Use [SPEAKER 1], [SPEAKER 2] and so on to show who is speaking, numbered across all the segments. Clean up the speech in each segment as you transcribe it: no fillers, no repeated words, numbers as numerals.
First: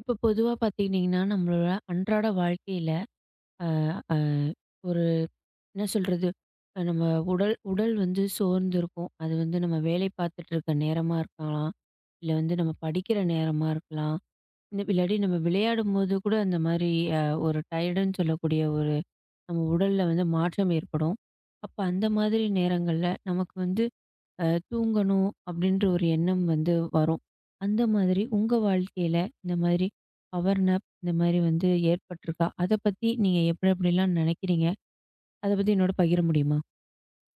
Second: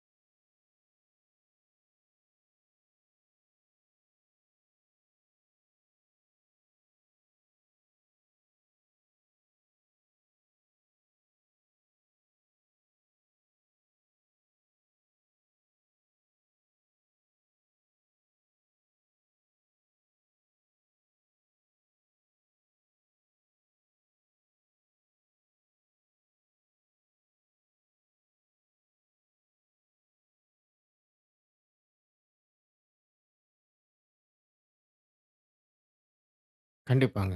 [SPEAKER 1] இப்போ பொதுவா பார்த்துக்கிட்டிங்கன்னா, நம்மளோட அன்றாட வாழ்க்கையில அ அ ஒரு என்ன சொல்றது? நம்ம உடல் உடல் வந்து சோர்ந்திருக்கும். அது வந்து நம்ம வேலை பார்த்துட்டு இருக்க நேரமா இருக்கலாம். இல்ல வந்து நம்ம படிக்கிற நேரமா இருக்கலாம். இந்த இல்லாட்டி நம்ம விளையாடும்போது கூட அந்த மாரி அ ஒரு டயர்டுன்னு சொல்லக்கூடிய ஒரு நம்ம உடல்ல வந்து மாற்றம் ஏற்படும். அப்ப அந்த மாதிரி நேரங்கள்ல நமக்கு வந்து தூங்கணும் அப்படின்ற ஒரு எண்ணம் வந்து வரும். அந்த மாதிரி உங்க வாழ்க்கையில இந்த மாதிரி பவர் நேப் இந்த மாதிரி வந்து ஏற்பட்டிருக்கா? அத பத்தி நீங்க எப்படி எப்படிலாம் நினைக்கிறீங்க? அத பத்தி என்னோட பகிர முடியுமா?
[SPEAKER 2] கண்டிப்பாங்க.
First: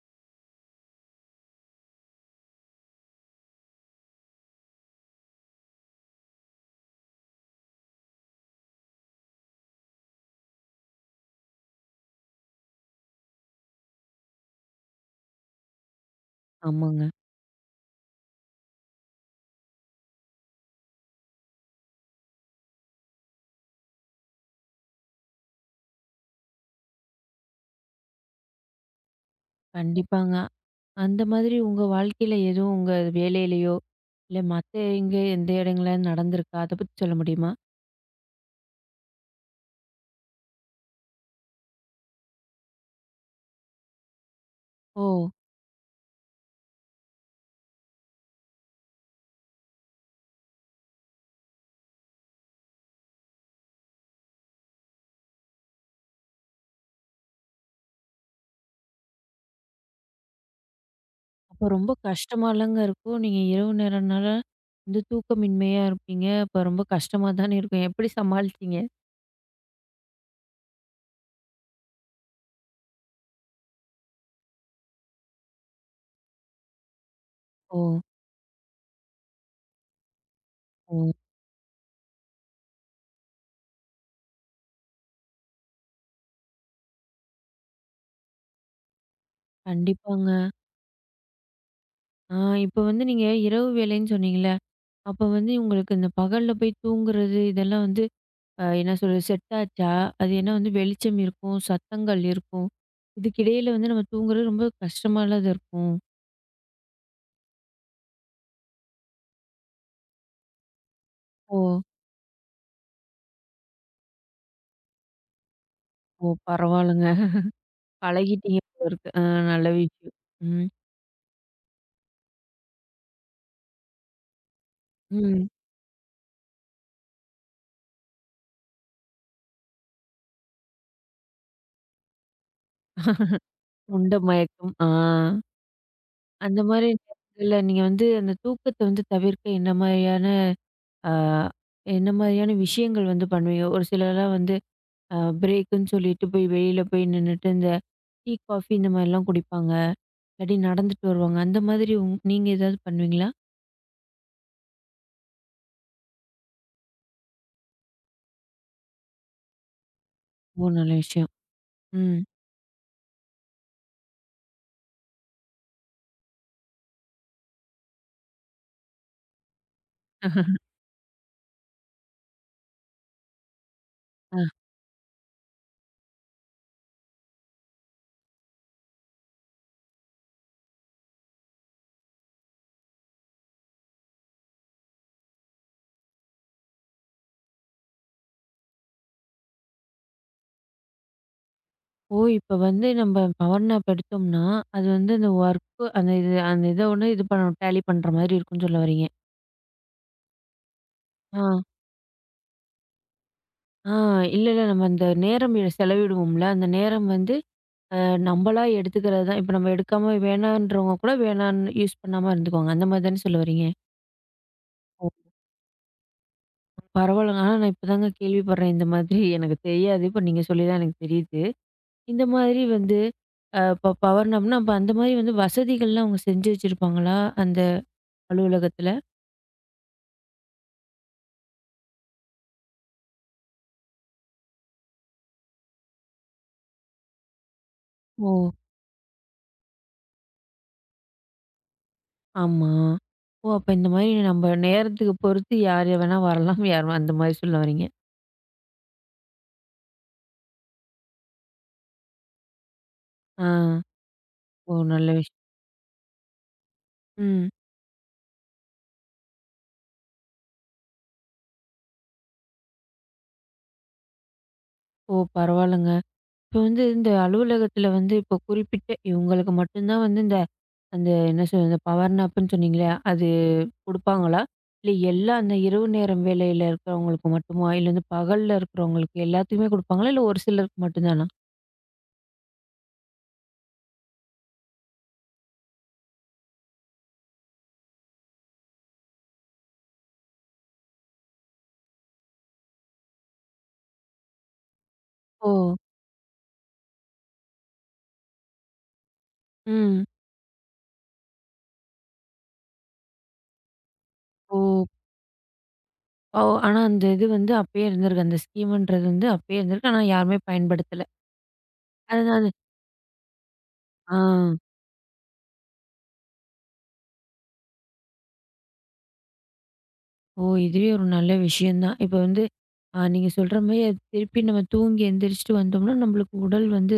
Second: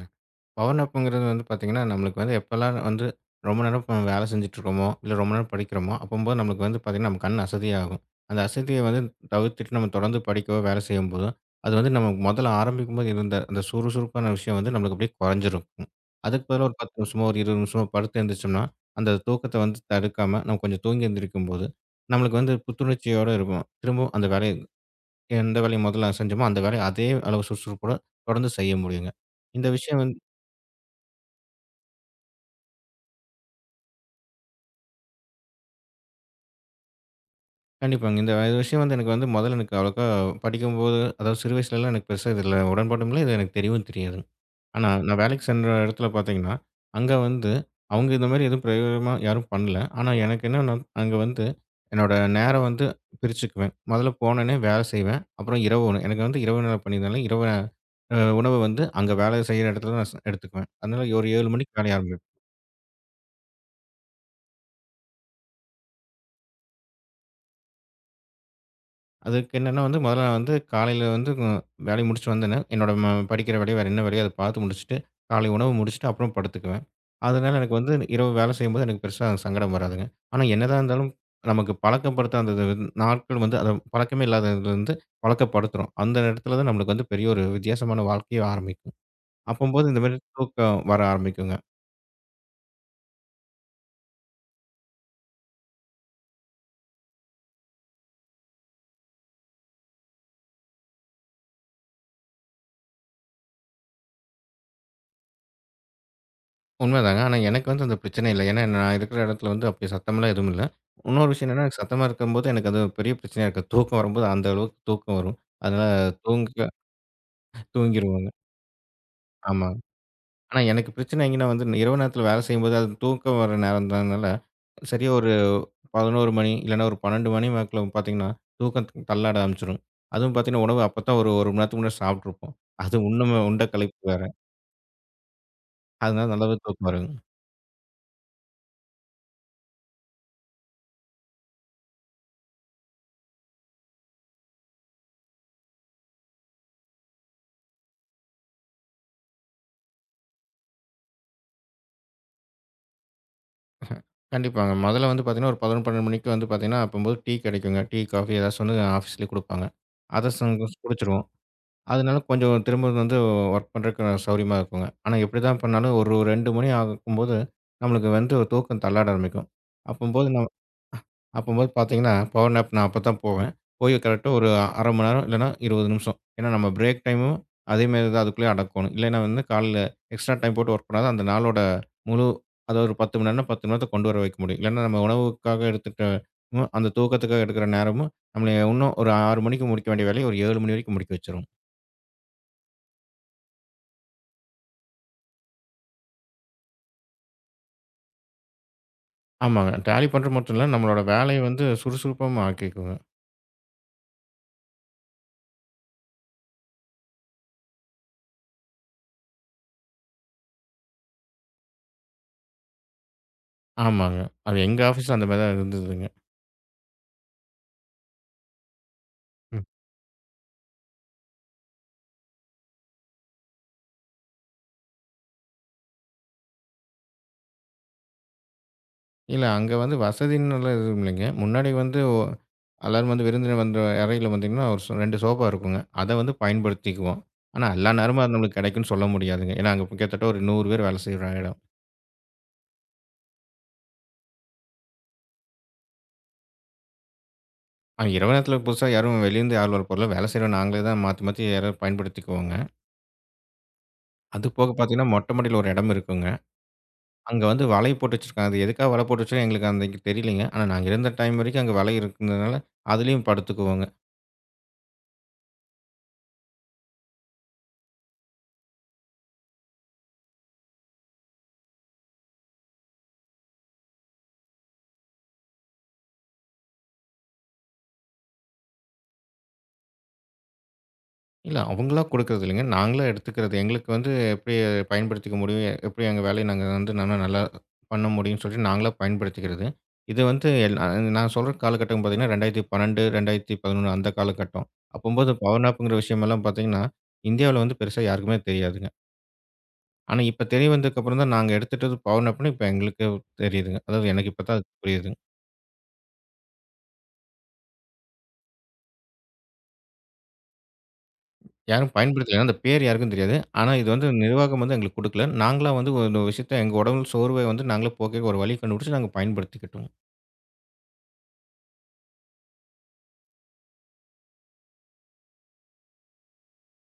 [SPEAKER 2] பவர் நாப்புங்கிறது வந்து பார்த்தீங்கன்னா, நம்மளுக்கு வந்து எப்பலாம் வந்து ரொம்ப நேரம் இப்ப வேலை செஞ்சுட்டுருக்கோமோ, இல்ல ரொம்ப நேரம் படிக்கிறோமோ, அப்பம்போது நம்மளுக்கு வந்து பார்த்தீங்கன்னா, நம்ம கண் அசதியாகும். அந்த அசதிய வந்து தவிர்த்துட்டு நம்ம தொடர்ந்து படிக்கவோ, வேலை செய்யும்போதோ, அது வந்து நம்ம முதல்ல ஆரம்பிக்கும்போது இருந்த அந்த சுறுசுறுப்பான விஷயம் வந்து நம்மளுக்கு அப்படியே குறைஞ்சிருக்கும். அதுக்கு பதிலா ஒரு 10
[SPEAKER 1] ஆமாங்க.
[SPEAKER 2] நிமிஷமோ, ஒரு 20 நிமிஷமோ படுத்து எந்திரிச்சோம்னா, அந்த தூக்கத்த வந்து தடுக்காம நம்ம கொஞ்சம் தூங்கி எந்திரிக்கும்போது, நம்மளுக்கு வந்து புத்துணர்ச்சியோட இருக்கும். திரும்பவும் அந்த வேலைய எந்த வேலைய முதல்ல செஞ்சோமோ, அந்த வேலைய அதே அளவு சுறுசுறுப்போட தொடர்ந்து செய்ய முடியுங்க. இந்த விஷயம் வந்து
[SPEAKER 1] கண்டிப்பாங்க. அந்த மாதிரி உங்க வாழ்க்கையில எதுவும் உங்க வேலையிலயோ, இல்ல மத்த எங்க எந்த இடங்கள்ல நடந்திருக்கா? அத பத்தி சொல்ல முடியுமா?
[SPEAKER 2] கண்டிப்பாங்க. இந்த இது விஷயம் வந்து எனக்கு வந்து முதல்ல எனக்கு அவ்வளோக்கா படிக்கும்போது, அதாவது சிறு வயசுலலாம் எனக்கு பெருசா இதுல உடன்பாடும் இல்ல. இது எனக்கு தெரியவும் தெரியாதுங்க. ஆனா, நான்
[SPEAKER 1] ஓ!
[SPEAKER 2] வேலைக்கு சென்ற இடத்துல பார்த்தீங்கன்னா, அங்க வந்து அவங்க இந்த மாரி எதுவும் பிரயோகமா யாரும் பண்ணல. ஆனா, எனக்கு என்னன்னா, அங்க வந்து என்னோட நேரம் வந்து பிரிச்சுக்குவேன். முதல்ல போனோனே வேலை செய்வேன். அப்புறம் இரவு உணவு. எனக்கு வந்து இரவு நேர பணினால, இரவு உணவு வந்து அங்க வேலை செய்ற இடத்துல தான் நான் எடுத்துக்குவேன். அதனால ஒரு 7
[SPEAKER 1] அப்போ
[SPEAKER 2] மணிக்கு
[SPEAKER 1] ரொம்ப
[SPEAKER 2] வேலைய ஆரம்பி.
[SPEAKER 1] கஷ்டமாலங்க இருக்கும். நீங்க இரவு நேரம்னால வந்து தூக்கமின்மையா இருப்பீங்க. அப்ப ரொம்ப கஷ்டமா தானே இருக்கும். எப்படி சமாளிச்சீங்க?
[SPEAKER 2] அதுக்கு என்னன்னா வந்து முதல்ல நான் வந்து காலையில வந்து வேலைய முடிச்சுட்டு வந்தோனே, என்னோட படிக்கிற வேலையோ, வேற என்ன வேலையோ அத பார்த்து முடிச்சுட்டு, காலை உணவு முடிச்சுட்டு அப்புறம் படுத்துக்குவேன். அதனால எனக்கு
[SPEAKER 1] ஓ!
[SPEAKER 2] வந்து இரவு வேலை செய்யும்போது எனக்கு பெருசா சங்கடம் வராதுங்க. ஆனா என்னதான்
[SPEAKER 1] ஓ!
[SPEAKER 2] இருந்தாலும் நமக்கு பழக்கப்படுத்த அந்த இது வந்து- நாட்கள் வந்து அத பழக்கமே இல்லாததுலருந்து பழக்கப்படுத்துறோம். அந்த இடத்துல தான் நம்மளுக்கு வந்து பெரிய ஒரு வித்தியாசமான வாழ்க்கையே ஆரம்பிக்கும். அப்பம்போது இந்த மாரி
[SPEAKER 1] கண்டிப்பாங்க.
[SPEAKER 2] தூக்கம் வர ஆரம்பிக்குங்க.
[SPEAKER 1] ஆ, இப்ப வந்து நீங்க இரவு வேலைன்னு சொன்னீங்கல்ல, அப்ப வந்து உங்களுக்கு இந்த பகல்ல போய் தூங்குறது இதெல்லாம் வந்து என்ன சொல்றது, செட் ஆச்சா? அது ஏன்னா வந்து வெளிச்சம் இருக்கும், சத்தங்கள் இருக்கும். இதுக்கிடையில வந்து நம்ம தூங்குறது ரொம்ப கஷ்டமால தான் இருக்கும்.
[SPEAKER 2] உண்மைதாங்க. ஆனா எனக்கு வந்து அந்த பிரச்சனை இல்ல. ஏன்னா, நான் இருக்கிற இடத்துல வந்து அப்படி சத்தமெல்லாம் எதுவும் இல்ல. இன்னொரு விஷயம்
[SPEAKER 1] ஓ!
[SPEAKER 2] என்னன்னா, எனக்கு சத்தமா இருக்கும்போது எனக்கு அது பெரிய பிரச்சனையா இருக்காது. தூக்கம் வரும்போது அந்த அளவுக்கு தூக்கம் வரும். அதனால
[SPEAKER 1] ஓ!
[SPEAKER 2] தூங்க
[SPEAKER 1] பரவால்லங்க.
[SPEAKER 2] தூங்கிருவேங்க.
[SPEAKER 1] பழகிட்டீங்க போல இருக்கு. ஆ, நல்ல
[SPEAKER 2] ஆமா.
[SPEAKER 1] விஷயம்.
[SPEAKER 2] ஆனா
[SPEAKER 1] ம்.
[SPEAKER 2] எனக்கு பிரச்சனை எங்கன்னா வந்து இரவு நேரத்தில வேலை செய்யும்போது அது தூக்கம் வர நேரம்ன்றதுனால, சரியா ஒரு
[SPEAKER 1] ம்.
[SPEAKER 2] 11 மணி இல்லன்னா ஒரு 12 மணி வாக்குல பார்த்தீங்கன்னா, தூக்கம் தள்ளாட ஆரம்பிச்சுரும். அதுவும் பார்த்தீங்கன்னா, உணவு அப்ப தான் ஒரு 1 மணி நேரத்துக்கு முன்னாடி சாப்பிட்டுருப்போம். அது உண்ணும உண்ட களைப்பு
[SPEAKER 1] உண்ட
[SPEAKER 2] வேற.
[SPEAKER 1] மயக்கம். ஆ,
[SPEAKER 2] அதனால நல்லாவே
[SPEAKER 1] அந்த மாரி
[SPEAKER 2] தூக்கம் வருங்க.
[SPEAKER 1] நேரங்கள்ல நீங்க வந்து அந்த தூக்கத்த வந்து தவிர்க்க என்ன மாரியான, ஆ, என்ன மாரியான விஷயங்கள் வந்து பண்ணுவீங்க? ஒரு சிலர்லாம் வந்து பிரேக்குன்னு சொல்லிட்டு போய் வெளியில போய் நின்னுட்டு, இந்த டீ, காஃபி இந்த மாரிலாம் குடிப்பாங்க. இல்லாட்டி நடந்துட்டு வருவாங்க. அந்த மாதிரி உங் நீங்க ஏதாவது பண்ணுவீங்களா?
[SPEAKER 2] கண்டிப்பாங்க. மொதல்ல வந்து பார்த்தீங்கன்னா, ஒரு 11, 12 மணிக்கு வந்து பார்த்தீங்கன்னா, அப்பம்போது டீ கிடைக்குங்க. டீ, காஃபி ஏதாச்சும் ஒண்ணு ஆஃபீஸ்லயே குடுப்பாங்க. அத
[SPEAKER 1] ஓ!
[SPEAKER 2] சங்க
[SPEAKER 1] நல்ல
[SPEAKER 2] குடிச்சுருவோம்.
[SPEAKER 1] விஷயம்.
[SPEAKER 2] அதனால
[SPEAKER 1] ம்.
[SPEAKER 2] கொஞ்சம் திரும்ப வந்து ஒர்க் பண்றதுக்கு சௌரியமா இருக்குங்க. ஆனா எப்படி தான் பண்ணாலும் ஒரு 2 மணி ஆகும்போது, நம்மளுக்கு வந்து ஒரு தூக்கம் தள்ளாட ஆரம்பிக்கும். அப்பம்போது நம்ம அப்பம்போது பார்த்தீங்கன்னா, பவர் நேப் நான் அப்பதான் போவேன். போய் கரெக்ட்டா
[SPEAKER 1] அ
[SPEAKER 2] ஒரு 1/2 மணி நேரம் இல்லன்னா 20 நிமிஷம். ஏன்னா நம்ம பிரேக் டைமும் அதே மாரி தான் அதுக்குள்ளயே அடக்கணும். இல்லன்னா வந்து காலைல எக்ஸ்ட்ரா டைம் போட்டு வொர்க் பண்ணாதான் அந்த நாளோட முழு அதாவது ஒரு 10 மணி நேரம்னா 10 மணி நேரத்த கொண்டு வர வைக்க முடியும். இல்லன்னா நம்ம உணவுக்காக எடுத்துக்கிட்ட அந்த தூக்கத்துக்காக எடுக்கிற நேரமும் நம்மள இன்னும் ஒரு 6 மணிக்கு முடிக்க வேண்டிய வேலைய ஒரு 7 மணி வரைக்கும் முடிக்க வச்சுரும்.
[SPEAKER 1] ஓ! இப்ப வந்து நம்ம பவர் நாப் எடுத்தோம்னா, அது வந்து அந்த ஒர்க் அந்த இது அந்த இத ஒண்ணு இது பண்ண டேலி பண்ற மாதிரி இருக்குன்னு சொல்ல வர்றீங்க.
[SPEAKER 2] ஆமாங்க. டேலி பண்றது மட்டும் இல்ல, நம்மளோட வேலைய வந்து
[SPEAKER 1] ஆ.
[SPEAKER 2] சுறுசுறுப்பாவும் ஆக்கிக்குங்க.
[SPEAKER 1] ஆ, இல்ல, இல்ல நம்ம அந்த நேரம் செலவிடுவோம்ல, அந்த நேரம் வந்து அ நம்மளா எடுத்துக்கிறது தான். இப்ப நம்ம எடுக்காம வேணான்றவங்க கூட வேணான்னு யூஸ் பண்ணாம இருந்துக்குவாங்க. அந்த மாதிரி தானே சொல்ல வர்றீங்க?
[SPEAKER 2] ஆமாங்க. அது எங்க ஆஃபீஸ்ல அந்த மாரி தான் இருந்ததுங்க.
[SPEAKER 1] பரவாயில்லங்க. ஆனா நான் இப்பதாங்க கேள்விப்படுறேன். இந்த மாதிரி எனக்கு தெரியாது. இப்ப நீங்க சொல்லி தான் எனக்கு தெரியுது. இந்த மாதிரி வந்து இப்ப பவர் நாப்னா, அப்ப அந்த மாரி வந்து வசதிகள்லாம் அவங்க செஞ்சு வச்சிருப்பாங்களா? அந்த அலுவலகத்துல?
[SPEAKER 2] இல்ல. அங்க வந்து வசதின்னுலாம் எதுவும் இல்லைங்க. முன்னாடி வந்து எல்லாரும் வந்து விருந்தினர் வந்த அறையில வந்தீங்கன்னா, ஒரு 2 சோஃபா இருக்குங்க. அத வந்து பயன்படுத்திக்குவோம். ஆனா, எல்லா நேரமும் அது
[SPEAKER 1] ஓ!
[SPEAKER 2] நம்மளுக்கு கிடைக்கும்னு சொல்ல முடியாதுங்க. ஏன்னா, அங்க கிட்டத்தட்ட ஒரு 100 பேர் வேலை செய்ற இடம்.
[SPEAKER 1] ஆமா. ஓ! அப்ப இந்த மாரி நம்ம நேரத்துக்கு பொறுத்து யார் வேணா வரலாம். அந்த மாரி சொல்ல வர்றீங்க.
[SPEAKER 2] இரவு நேரத்தில புதுசா யாரும் வெளியிருந்து யாரும் வர போறதில்ல. வேலை செய்ற நாங்களே தான் மாத்தி, மாத்தி யாராவது பயன்படுத்திக்குவோங்க.
[SPEAKER 1] ஆ.
[SPEAKER 2] அது போக
[SPEAKER 1] ஓ! நல்ல
[SPEAKER 2] பார்த்தீங்கன்னா, மொட்டை
[SPEAKER 1] விஷயம்.
[SPEAKER 2] மாடியில ஒரு இடம் இருக்குங்க. அங்க
[SPEAKER 1] ம்.
[SPEAKER 2] வந்து வலை போட்டு வச்சிருக்காங்க. அது எதுக்காக வலை போட்டு வச்சிருக்காங்கன்னு எங்களுக்கு அன்னைக்கு தெரியலைங்க. ஆனா, நாங்க இருந்த டைம் வரைக்கும் அங்க வலை இருந்ததுனால, அதிலயும் படுத்துக்குவோங்க.
[SPEAKER 1] ஓ! பரவாயில்லங்க. இப்ப வந்து இந்த அலுவலகத்துல வந்து இப்ப குறிப்பிட்ட இவங்களுக்கு மட்டும் தான் வந்து இந்த அந்த என்ன சொல்றது? இந்த பவர் நாப்ன்னு சொன்னீங்களே, அது குடுப்பாங்களா? இல்ல எல்லா அந்த இரவு நேரம் வேலையில இருக்கிறவங்களுக்கு மட்டுமா? இல்ல வந்து பகல்ல இருக்கிறவங்களுக்கு எல்லாத்துக்குமே குடுப்பாங்களா? இல்ல ஒரு சிலருக்கு மட்டும் தானா?
[SPEAKER 2] இல்ல. அவங்களா குடுக்குறது இல்லங்க. நாங்களா எடுத்துக்கிறது. எங்களுக்கு வந்து எப்படி பயன்படுத்திக்க முடியும்? எப்படி எங்க வேலைய நாங்க வந்து நல்லா நல்லா பண்ண முடியும்ன்னு சொல்லிட்டு நாங்களா பயன்படுத்திக்கிறது. இது வந்து எல் அ நான் சொல்ற காலகட்டம் பார்த்தீங்கன்னா, 2012, 2011 அந்த காலகட்டம். அப்பம்போது
[SPEAKER 1] ஓ!
[SPEAKER 2] பவர் நாப்ங்கிற விஷயமெல்லாம் பார்த்தீங்கன்னா, இந்தியாவுல வந்து பெருசா யாருக்குமே தெரியாதுங்க.
[SPEAKER 1] ம்.
[SPEAKER 2] ஆனா இப்ப தெரிய வந்ததுக்கப்புறம் தான் நாங்க எடுத்துட்டது பவர் நாப்ன்னு இப்ப எங்களுக்கு தெரியுதுங்க. அதாவது எனக்கு இப்ப
[SPEAKER 1] ஓ!
[SPEAKER 2] தான் அது புரியுதுங்க.
[SPEAKER 1] ஓ! ஆனா அந்த இது வந்து அப்பயே இருந்திருக்கு. அந்த ஸ்கீம்ன்றது வந்து அப்பயே இருந்திருக்கு. ஆனா யாருமே பயன்படுத்தல.
[SPEAKER 2] யாரும் பயன்படுத்தல. ஏன்னா,
[SPEAKER 1] அதனால
[SPEAKER 2] அந்த பேர் யாருக்கும் தெரியாது. ஆனா, இது வந்து
[SPEAKER 1] ஆ.
[SPEAKER 2] நிர்வாகம் வந்து எங்களுக்கு குடுக்கல. நாங்களா வந்து ஒரு விஷயத்த எங்க உடல் சோர்வை வந்து நாங்களே போக்க ஒரு வழி கண்டுபிடிச்சு நாங்க பயன்படுத்திக்கிட்டோம்.
[SPEAKER 1] ஓ! இதுவே ஒரு நல்ல விஷயம் தான். இப்ப வந்து நீங்க சொல்ற மாரி அது திருப்பி நம்ம தூங்கி எந்திரிச்சுட்டு வந்தோம்னா, நம்மளுக்கு உடல் வந்து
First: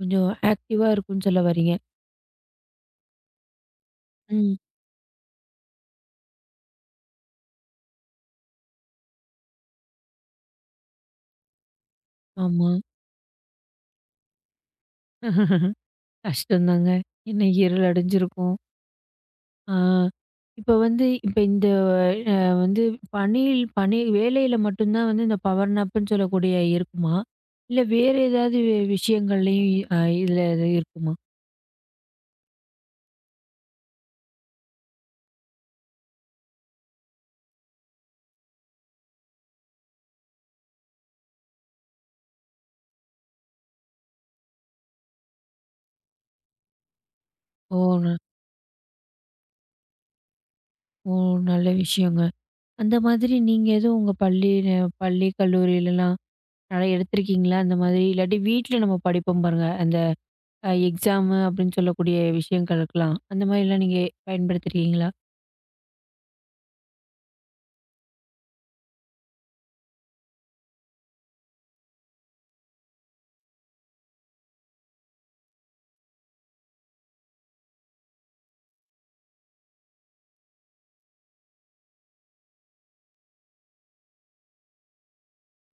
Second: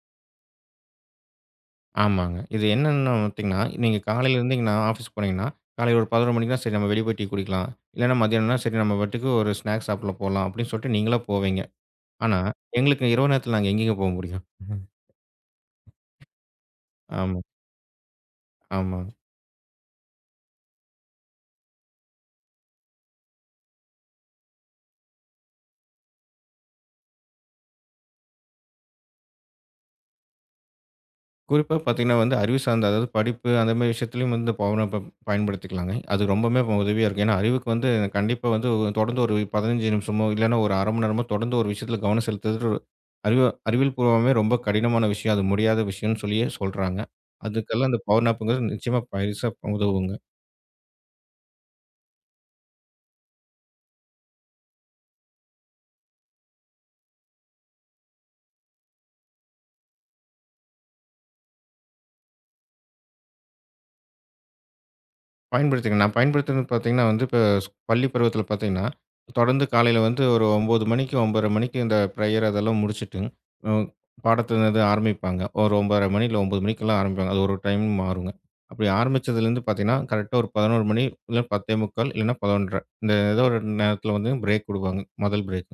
[SPEAKER 1] கொஞ்சம் ஆக்டிவா இருக்கும்ன்னு சொல்ல வர்றீங்க.
[SPEAKER 2] ஆமாங்க. இது என்னன்னு பாத்தீங்கன்னா, நீங்க காலையில இருந்து
[SPEAKER 1] ம்.
[SPEAKER 2] இங்க நான் ஆஃபீஸ் போனீங்கன்னா, காலையில ஒரு 11 மணிக்குனா, சரி நம்ம வெளிய போய் டீ குடிக்கலாம். இல்லன்னா மதியானம்னா, சரி நம்ம பாட்டுக்கு ஒரு ஸ்நாக்ஸ் சாப்பிட போலாம் அப்படின்னு சொல்லிட்டு நீங்களா போவீங்க. ஆனா,
[SPEAKER 1] ஆமா.
[SPEAKER 2] எங்களுக்கு இரவு நேரத்தில நாங்க எங்கேங்க போ முடியும்?
[SPEAKER 1] கஷ்டம் தாங்க.
[SPEAKER 2] ஆமா,
[SPEAKER 1] ஏன்னா இருள் அடைஞ்சிருக்கும்.
[SPEAKER 2] ஆமா.
[SPEAKER 1] ஆ. இப்ப வந்து இப்ப இந்த அ வந்து பணியில் பணி வேலையில மட்டும் தான் வந்து இந்த பவர் நாப்ன்னு சொல்லக்கூடிய இருக்குமா? இல்ல வேற ஏதாவது விஷயங்கள்லயும் இதுல இது இருக்குமா?
[SPEAKER 2] குறிப்பா பார்த்தீங்கன்னா வந்து அறிவு சார்ந்த, அதாவது படிப்பு அந்த மாரி விஷயத்துலயும் வந்து பவன ப பயன்படுத்திக்கலாங்க. அது ரொம்பவுமே உதவியா இருக்கும். ஏன்னா அறிவுக்கு வந்து கண்டிப்பா வந்து ஒரு- தொடர்ந்து ஒரு 15 நிமிஷமோ, இல்லன்னா ஒரு 1/2 மணி நேரமோ தொடர்ந்து ஒரு விஷயத்துல கவனம் செலுத்துறது ஒரு அறிவு அறிவியல் பூர்வமே ரொம்ப கடினமான விஷயம். அது முடியாத விஷயம்னு சொல்லியே சொல்றாங்க.
[SPEAKER 1] ஓ!
[SPEAKER 2] அதுக்கெல்லாம் அந்த
[SPEAKER 1] ந
[SPEAKER 2] பவர் நாப்ங்கிறது நிச்சயமா பெருசா உதவுங்க.
[SPEAKER 1] ஓ! நல்ல விஷயங்க. அந்த மாதிரி நீங்க எதுவும் உங்க பள்ளி, கல்லூரியிலலாம் நெறைய எடுத்திருக்கீங்களா? அந்த மாதிரி இல்லாட்டி வீட்ல நம்ம படிப்போம் பாருங்க. அந்த எக்ஸாமு அப்படின்னு சொல்லக்கூடிய விஷயங்களுக்கெல்லாம். அந்த மாதிரிலாம் நீங்க பயன்படுத்திருக்கீங்களா?
[SPEAKER 2] பயன்படுத்தியிருக்கேன். நான் பயன்படுத்தினது பார்த்தீங்கன்னா வந்து, இப்ப பள்ளி பருவத்தில பார்த்தீங்கன்னா, தொடர்ந்து காலையில வந்து ஒரு 9 மணிக்கு, 9:30 மணிக்கு இந்த ப்ரேயர் அதெல்லாம் முடிச்சுட்டு, ம் பாடத்தில இது ஆரம்பிப்பாங்க. ஒரு 9:30 மணி இல்ல 9 மணிக்கெல்லாம் ஆரம்பிப்பாங்க. அது ஒரு டைம் மாறுங்க. அப்படி ஆரம்பிச்சதுலேருந்து பார்த்தீங்கன்னா, கரெக்ட்டா ஒரு 11 மணி, இல்ல 10:45 இல்லன்னா 11:30 இந்த ஏதோ ஒரு நேரத்தில வந்து பிரேக் விடுவாங்க. முதல் பிரேக்.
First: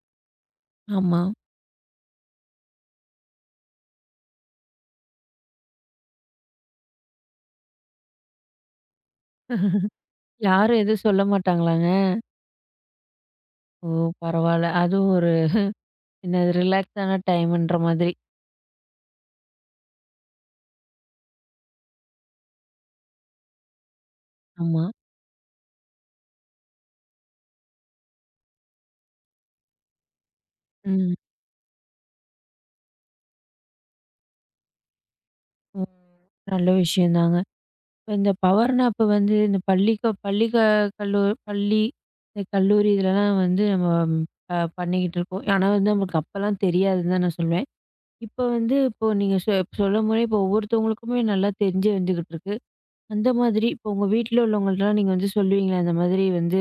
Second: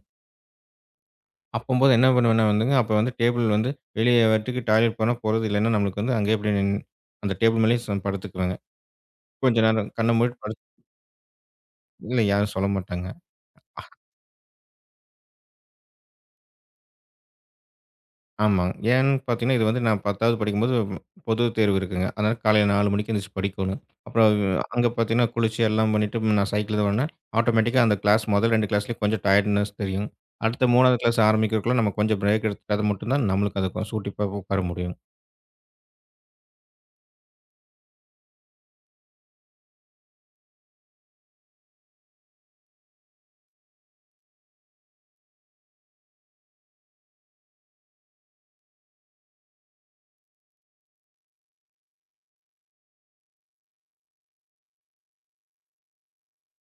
[SPEAKER 1] ஆமா.
[SPEAKER 2] அப்பம்போது என்ன பண்ணுவேன்னா வந்துங்க, அப்ப வந்து டேபிள் வந்து வெளிய வரைக்கும் டாய்லெட் போனா போறது, இல்லன்னா நம்மளுக்கு வந்து அங்கேயே அப்படியே அந்த டேபிள் மேலேயே படுத்துக்குவேங்க. கொஞ்ச நேரம் கண்ண மூடிட்டு
[SPEAKER 1] யாரும் எதுவும் சொல்ல மாட்டாங்களாங்க?
[SPEAKER 2] இல்ல யாரும் சொல்ல மாட்டாங்க.
[SPEAKER 1] ஓ!
[SPEAKER 2] அஹ்,
[SPEAKER 1] பரவால்ல. அதுவும் ஒரு என்னது ரிலாக்ஸான டைம்ன்ற மாதிரி.
[SPEAKER 2] ஆமாங்க. ஏன்னு பார்த்தீங்கன்னா, இது வந்து நான் 10வது படிக்கும்போது பொது தேர்வு இருக்குங்க. அதனால காலையில 4 மணிக்கு எந்திரிச்சு படிக்கணும். அப்புறம்
[SPEAKER 1] ஆமா.
[SPEAKER 2] அங்க பார்த்தீங்கன்னா, குளிச்சு எல்லாம் பண்ணிட்டு நான் சைக்கிள் தான் ஓட்டுனேன். ஆட்டோமேட்டிக்கா அந்த கிளாஸ் முதல் 2 கிளாஸ்லயும் கொஞ்சம் டயர்ட்னஸ் தெரியும். அடுத்த 3வது
[SPEAKER 1] ம்.
[SPEAKER 2] கிளாஸ் ஆரம்பிக்கிறதுக்குள்ள நம்ம கொஞ்சம் பிரேக் எடுத்துட்டா மட்டும் தான் நம்மளுக்கு அது சூட்டிப்பா உட்கார முடியும்.
[SPEAKER 1] ம். நல்ல விஷயந்தாங்க. இப்ப இந்த பவர் நாப் வந்து இந்த கல்லூ பள்ளி, இந்த கல்லூரி இதுலலாம் வந்து நம்ம பண்ணிக்கிட்டு இருக்கோம். ஆனா வந்து நமக்கு அப்பலாம் தெரியாதுன்னு தான் நான் சொல்வேன். இப்ப வந்து இப்போ நீங்க சொல்லும்போதே இப்போ ஒவ்வொருத்தவங்களுக்குமே நல்லா தெரிஞ்சு வந்துகிட்டு இருக்கு. அந்த மாதிரி இப்போ உங்க வீட்ல உள்ளவங்கள்ட்டலாம் நீங்க வந்து சொல்லுவீங்களா? இந்த மாதிரி வந்து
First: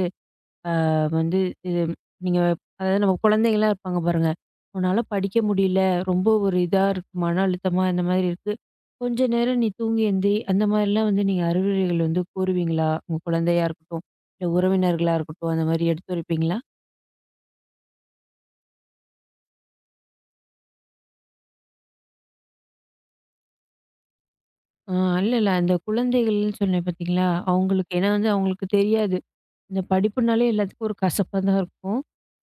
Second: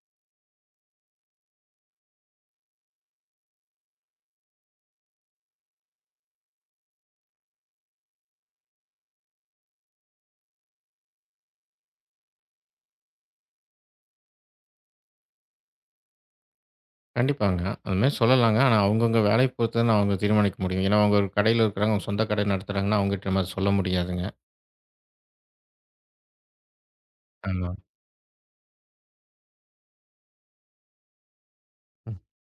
[SPEAKER 1] வந்து இது நீங்க அதாவது நம்ம குழந்தைங்கலாம் இருப்பாங்க பாருங்க. "உன்னால படிக்க முடியல. ரொம்ப ஒரு இதா இருக்கு. மன அழுத்தமா இந்த மாதிரி இருக்கு. கொஞ்ச நேரம் நீ தூங்கி எந்திரி." அந்த மாதிரிலாம் வந்து நீங்க அறிவுரைகள் வந்து கூறுவீங்களா? உங்க குழந்தையா இருக்கட்டும், இல்ல உறவினர்களா இருக்கட்டும், அந்த மாதிரி எடுத்துரைப்பீங்களா?
[SPEAKER 2] கண்டிப்பாங்க. அதுமாரி சொல்லலாங்க. ஆனா அவங்கவங்க வேலைய பொறுத்து தான் அவங்க தீர்மானிக்க முடியும். ஏன்னா, அவங்க ஒரு கடையில இருக்கிறாங்க, அவங்க சொந்த கடை நடத்துறாங்கன்னா அவங்ககிட்ட நம்ம சொல்ல முடியாதுங்க.
[SPEAKER 1] ஆ, இல்ல, இல்ல. அந்த குழந்தைகள்ன்னு சொன்னேன் பார்த்தீங்களா?
[SPEAKER 2] ஆமா.
[SPEAKER 1] அவங்களுக்கு ஏன்னா வந்து அவங்களுக்கு தெரியாது. இந்த படிப்புனாலே எல்லாத்துக்கும் ஒரு கசப்பா தான் இருக்கும்.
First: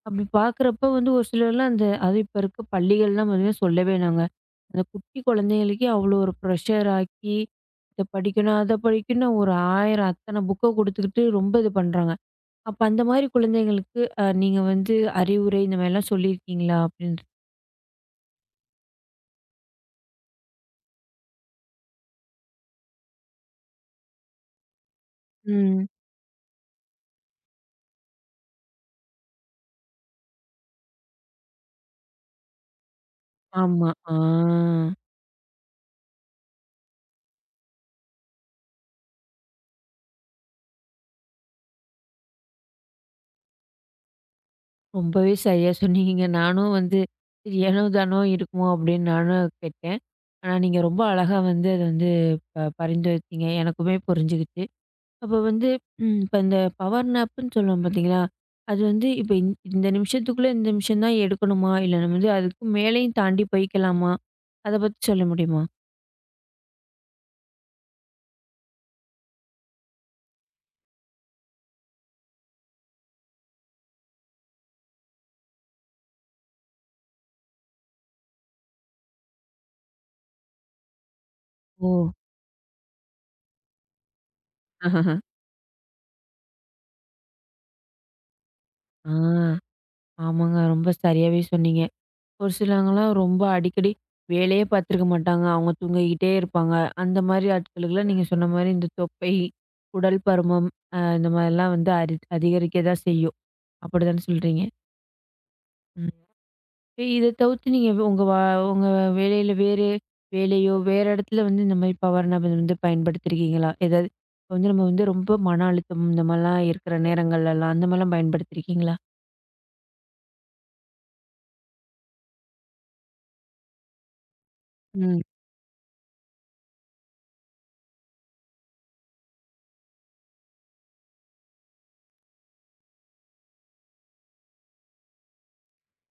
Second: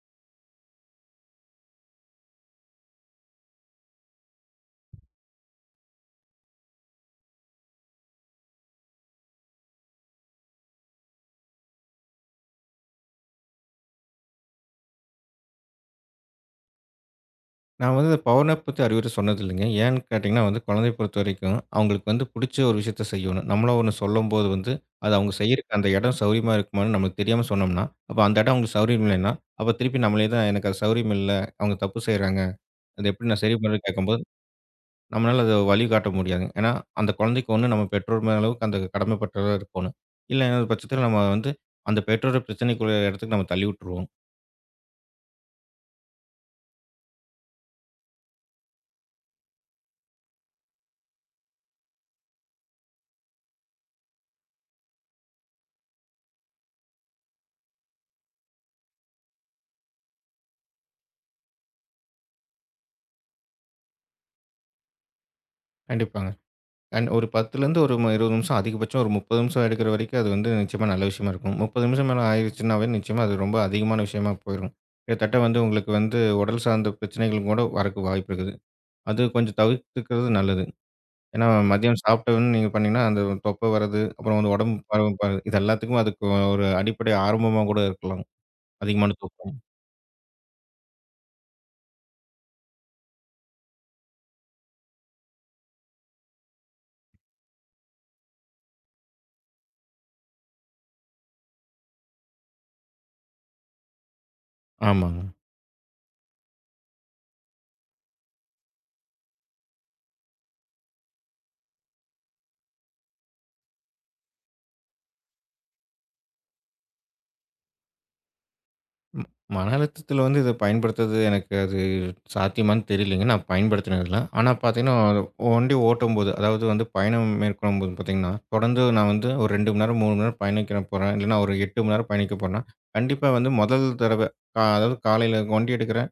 [SPEAKER 1] அப்படி பார்க்குறப்ப வந்து ஒரு சிலர்லாம் அந்த அதுவும் இப்ப இருக்க பள்ளிகள்லாம் பார்த்தீங்கன்னா சொல்லவே வேணாங்க. அந்த குட்டி குழந்தைகளுக்கே அவ்வளோ ஒரு ப்ரெஷர் ஆக்கி, இத படிக்கணும், அத படிக்கணும் ஒரு 1000 அத்தன புக்க குடுத்துக்கிட்டு ரொம்ப இது பண்றாங்க. அப்ப அந்த மாரி குழந்தைங்களுக்கு நீங்க வந்து அறிவுரை இந்த மாரிலாம் சொல்லியிருக்கீங்களா? அப்படின்ட்டு.
[SPEAKER 2] நான் வந்து பவர் நேப் பத்தி அறிவுரை சொன்னதில்லைங்க. ஏன்னு கேட்டீங்கன்னா வந்து, குழந்தைய பொறுத்தவரைக்கும், அவங்களுக்கு வந்து புடிச்ச ஒரு விஷயத்த செய்யணும். நம்மளா ஒண்ணு சொல்லும்போது வந்து, அது அவங்க செய்யறக்கு
[SPEAKER 1] ம்.
[SPEAKER 2] அந்த இடம் சௌரியமா இருக்குமான்னு நமக்கு தெரியாம சொன்னோம்னா, அப்ப அந்த இடம் அவங்களுக்கு சௌரியம் இல்லைன்னா, அப்ப திருப்பி நம்மளே தான் எனக்கு அது சௌரியம் இல்ல. அவங்க தப்பு செய்றாங்க. அத எப்படி நான் சரி பண்றேன்னு
[SPEAKER 1] ஆமா. ஆ,
[SPEAKER 2] கேட்கும்போது, நம்மளால அத வழிகாட்ட முடியாதுங்க. ஏன்னா, அந்த குழந்தைக்கு ஒண்ணு நம்ம பெற்றோர் மேல அளவுக்கு அந்த கடமைப்பட்டவரா இருக்கோணும். இல்லைங்கிற பட்சத்தில நம்ம வந்து, அந்த பெற்றோர பிரச்சனைக்குரிய இடத்துக்கு நம்ம தள்ளி விட்டுருவோம்.
[SPEAKER 1] ரொம்பவே சரியா சொன்னீங்க. நானும் வந்து சரி ஏனோ தானோ இருக்குமோ அப்படின்னு நானும் கேட்டேன். ஆனா, நீங்க ரொம்ப அழகா வந்து அத வந்து பரிந்துரைத்தீங்க. எனக்குமே புரிஞ்சுகிச்சு. அப்ப வந்து ம், இப்ப இந்த பவர் நேப்புன்னு சொல்லுவோம் பார்த்தீங்களா? அது வந்து இப்ப இந்த நிமிஷத்துக்குள்ள இந்த நிமிஷம் தான் எடுக்கணுமா? இல்ல நம்ம வந்து அதுக்கு மேலயும் தாண்டி போய்க்கலாமா? அத பத்தி சொல்ல முடியுமா?
[SPEAKER 2] கண்டிப்பாங்க. அண்ட் ஒரு 10லேருந்து ஒரு 20 நிமிஷம் அதிகபட்சம் ஒரு 30 நிமிஷம் எடுக்கிற வரைக்கும் அது வந்து நிச்சயமா நல்ல விஷயமா இருக்கும். 30 நிமிஷம் மேல ஆயிருச்சுன்னாவே நிச்சயமா அது ரொம்ப அதிகமான விஷயமா போயிரும். கிட்டத்தட்ட வந்து உங்களுக்கு வந்து உடல் சார்ந்த பிரச்சனைகளும் கூட வரக்கு வாய்ப்பு இருக்குது. அது கொஞ்சம் தவிர்த்துக்கிறது நல்லது. ஏன்னா
[SPEAKER 1] ஓ!
[SPEAKER 2] மதியம் சாப்பிட்ட உடனே நீங்க பண்ணீங்கன்னா, அந்த தொப்பை வர்றது, அப்புறம் வந்து உடம்பு பருமன் பரு- இது எல்லாத்துக்கும் அதுக்கு ஒரு அடிப்படை ஆரம்பமா கூட இருக்கலாம்.
[SPEAKER 1] ஆ,
[SPEAKER 2] அதிகமான தூக்கம்.
[SPEAKER 1] ஆமாங்க. ரொம்ப சரியாவே சொன்னீங்க. ஒரு சிலவங்கலாம் ரொம்ப அடிக்கடி வேலையே பார்த்துருக்க மாட்டாங்க. அவங்க தூங்கிக்கிட்டே இருப்பாங்க. அந்த மாரி ஆட்களுக்குலாம் நீங்க சொன்ன மாரி இந்த தொப்பை, உடல் பருமன் இந்த மாரிலாம் வந்து அரி அதிகரிக்க தான் செய்யும். அப்படிதானே சொல்றீங்க?
[SPEAKER 2] ஆமாங்க.
[SPEAKER 1] ம். இத தவிர்த்து நீங்க உங்க உங்க வேலையில வேறு வேலையோ, வேற இடத்துல வந்து இந்த மாரி பவர் நாப் வந்து பயன்படுத்தியிருக்கீங்களா? ஏதாவது இப்ப வந்து நம்ம வந்து ரொம்ப மன அழுத்தம் இந்த மாரிலாம் இருக்கிற நேரங்கள்லலாம் அந்த மாரிலாம் பயன்படுத்தியிருக்கீங்களா?
[SPEAKER 2] ம். மன அழுத்தத்தில வந்து இத பயன்படுத்துறது எனக்கு அது சாத்தியமான்னு தெரியலைங்க. நான் பயன்படுத்தினதில்ல. ஆனா பார்த்தீங்கன்னா,
[SPEAKER 1] ம்.
[SPEAKER 2] வண்டி ஓட்டும்போது, அதாவது வந்து பயணம் மேற்கொள்ளும்போது பார்த்தீங்கன்னா, தொடர்ந்து நான் வந்து ஒரு 2 மணி நேரம், 3 மணி நேரம் பயணிக்க போறேன். இல்லைன்னா ஒரு 8 மணி நேரம் பயணிக்க போறேன்னா, கண்டிப்பா வந்து முதல் தடவ அதாவது காலையில வண்டி எடுக்கிறேன்,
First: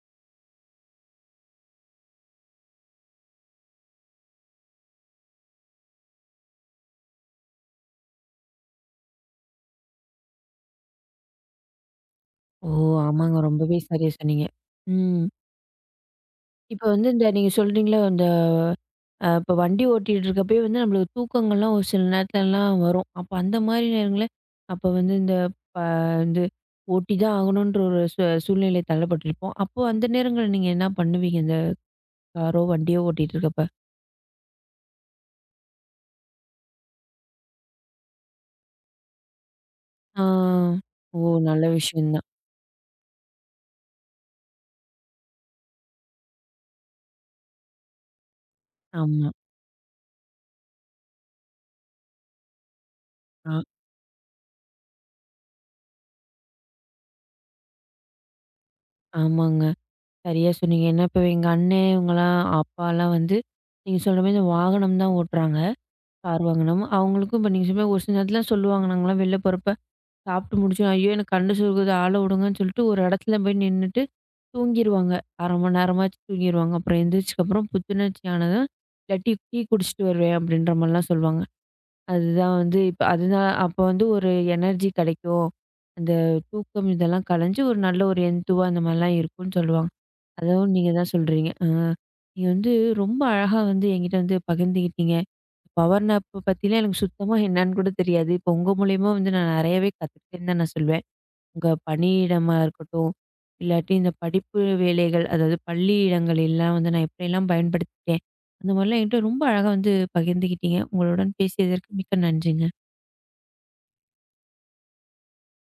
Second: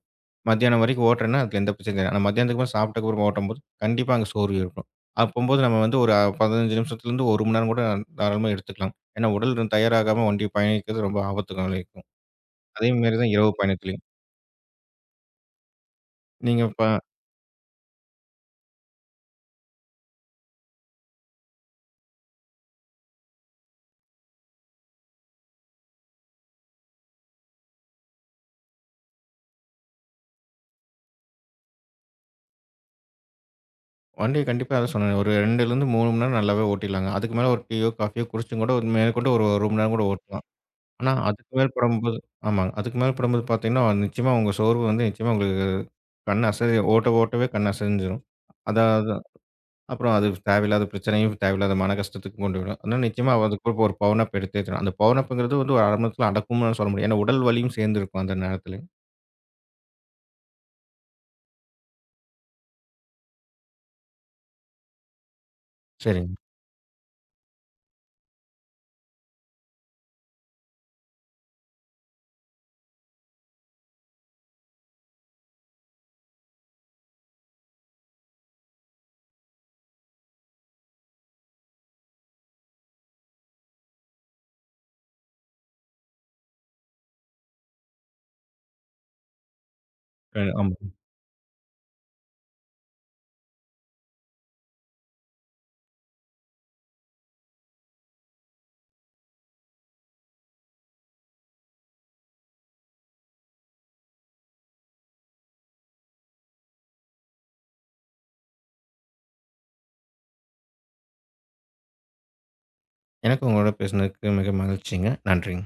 [SPEAKER 2] மத்தியானம் வரைக்கும் ஓட்டுறேன்னா அதுல எந்த பிரச்சனையும் இல்ல. ஆனா மத்தியானத்துக்கு மேல சாப்பிட்ட அப்புறம் ஓட்டும்போது, கண்டிப்பா அங்க சோர்வு இருக்கும். அப்பம்போது நம்ம வந்து ஒரு 15 நிமிஷத்துலேருந்து 1 மணி நேரம் கூட தாராளமா எடுத்துக்கலாம். ஏன்னா உடல் தயாராகாம வண்டி பயணிக்கிறது ரொம்ப ஆபத்துக்கு விளைவிக்கும்.
[SPEAKER 1] ஓ!
[SPEAKER 2] அதே மாரி தான்
[SPEAKER 1] ஆமாங்க.
[SPEAKER 2] இரவு
[SPEAKER 1] ரொம்பவே
[SPEAKER 2] பயணத்திலயும்.
[SPEAKER 1] சரியா சொன்னீங்க. ம்.
[SPEAKER 2] நீங்க இப்ப
[SPEAKER 1] இப்ப வந்து இந்த நீங்க சொல்றீங்கள்ல, அந்த இப்ப வண்டி ஓட்டிட்டு இருக்கப்பயே வந்து நம்மளுக்கு தூக்கங்கள்லாம் ஒரு சில நேரத்துலலாம் வரும். அப்ப அந்த மாரி நேரங்கள்ல, அப்ப வந்து இந்த ப வந்து ஓட்டி தான் ஆகணுன்ற ஒரு சூழ்நிலை தள்ளப்பட்டிருப்போம். அப்போ அந்த நேரங்கள்ல நீங்க என்ன பண்ணுவீங்க? இந்த காரோ, வண்டியோ ஓட்டிட்டு இருக்கப்ப?
[SPEAKER 2] வண்டிய கண்டிப்பா அதான் சொன்னேன். ஒரு 2லிருந்து 3 மணி நேரம் நல்லாவே ஓட்டிடலாங்க. அதுக்கு மேல ஒரு டீயோ, காஃபியோ குடிச்சும் கூட ஒரு மேற்கொண்டு ஒரு 1 மணி நேரம் கூட
[SPEAKER 1] ஆ.
[SPEAKER 2] ஓட்டலாம். ஆனா,
[SPEAKER 1] ஓ!
[SPEAKER 2] அதுக்கு
[SPEAKER 1] நல்ல
[SPEAKER 2] மேல
[SPEAKER 1] விஷயம்
[SPEAKER 2] படும்போது
[SPEAKER 1] தான்.
[SPEAKER 2] ஆமாங்க. அதுக்கு மேல படும்போது பார்த்தீங்கன்னா, நிச்சயமா உங்க சோர்வு வந்து நிச்சயமா உங்களுக்கு கண் அசை ஓட்ட ஓட்டவே கண் அசைஞ்சிரும். அதாவது
[SPEAKER 1] ஆமா.
[SPEAKER 2] அப்புறம் அது தேவையில்லாத பிரச்சனையும், தேவையில்லாத மன கஷ்டத்துக்கு கொண்டு போய்டும். அதனால நிச்சயமா
[SPEAKER 1] ஆ,
[SPEAKER 2] அதுக்கு ஒரு பவர் நாப் எடுத்தே தீரணும். அந்த பவர் நாப்ங்கிறது வந்து ஒரு 1/2 மணி நேரத்தில அடக்கும்னு சொல்ல முடியாது. ஏன்னா உடல் வலியும் சேர்ந்திருக்கும் அந்த நேரத்திலயும்.
[SPEAKER 1] ஆமாங்க. சரியா சொன்னீங்க. ஏன்னா, இப்ப எங்க அண்ணே இவங்கலாம், அப்பாலாம் வந்து நீங்க சொல்ற மாரி இந்த வாகனம் தான் ஓட்டுறாங்க.
[SPEAKER 2] சரிங்க.
[SPEAKER 1] கார் வாகனம். அவங்களுக்கும் இப்ப நீங்க சொன்ன மாரி ஒரு சில நேரத்துலலாம் சொல்லுவாங்க, நாங்கலாம் வெளில போறப்ப சாப்பிட்டு முடிச்சோம். ஐயோ! எனக்கு கண்ணு சொருகுது, ஆள விடுங்கன்னு சொல்லிட்டு ஒரு இடத்துல போய் நின்னுட்டு தூங்கிருவாங்க. 1/2 மணி நேரமாச்சு தூங்கிருவாங்க. அப்புறம் எந்திரிச்சதுக்கப்புறம் புத்துணர்ச்சி ஆனதும், "இல்ல டீ டீ குடிச்சிட்டு வருவேன்" அப்படின்ற மாரிலாம் சொல்லுவாங்க. அதுதான் வந்து இப்ப அதுதான் அப்போ வந்து ஒரு எனர்ஜி கிடைக்கும். அந்த தூக்கம் இதெல்லாம் கலைஞ்சு ஒரு நல்ல ஒரு எந்துவா அந்த மாரிலாம் இருக்கும்னு சொல்லுவாங்க. அதுவும்
[SPEAKER 2] ஆமா.
[SPEAKER 1] நீங்க தான் சொல்றீங்க. ஆ, நீங்க வந்து ரொம்ப அழகா வந்து என்கிட்ட வந்து பகிர்ந்துக்கிட்டீங்க. பவர் நாப் பத்திலாம் எனக்கு சுத்தமா என்னன்னு கூட தெரியாது. இப்போ உங்க மூலியமா வந்து நான் நெறையவே கத்துக்கிட்டேன்னு தான் நான் சொல்வேன். உங்க பணியிடமா இருக்கட்டும், இல்லாட்டி இந்த படிப்பு வேலைகள், அதாவது பள்ளி இடங்களெல்லாம் வந்து நான் எப்படியெல்லாம் பயன்படுத்திட்டேன், அந்த மாதிரிலாம் என்கிட்ட ரொம்ப அழகா வந்து பகிர்ந்துக்கிட்டீங்க. உங்களுடன் பேசியதற்கு மிக்க நன்றிங்க.
[SPEAKER 2] எனக்கும் உங்களோட பேசினதுக்கு மிக மகிழ்ச்சிங்க. நன்றிங்க.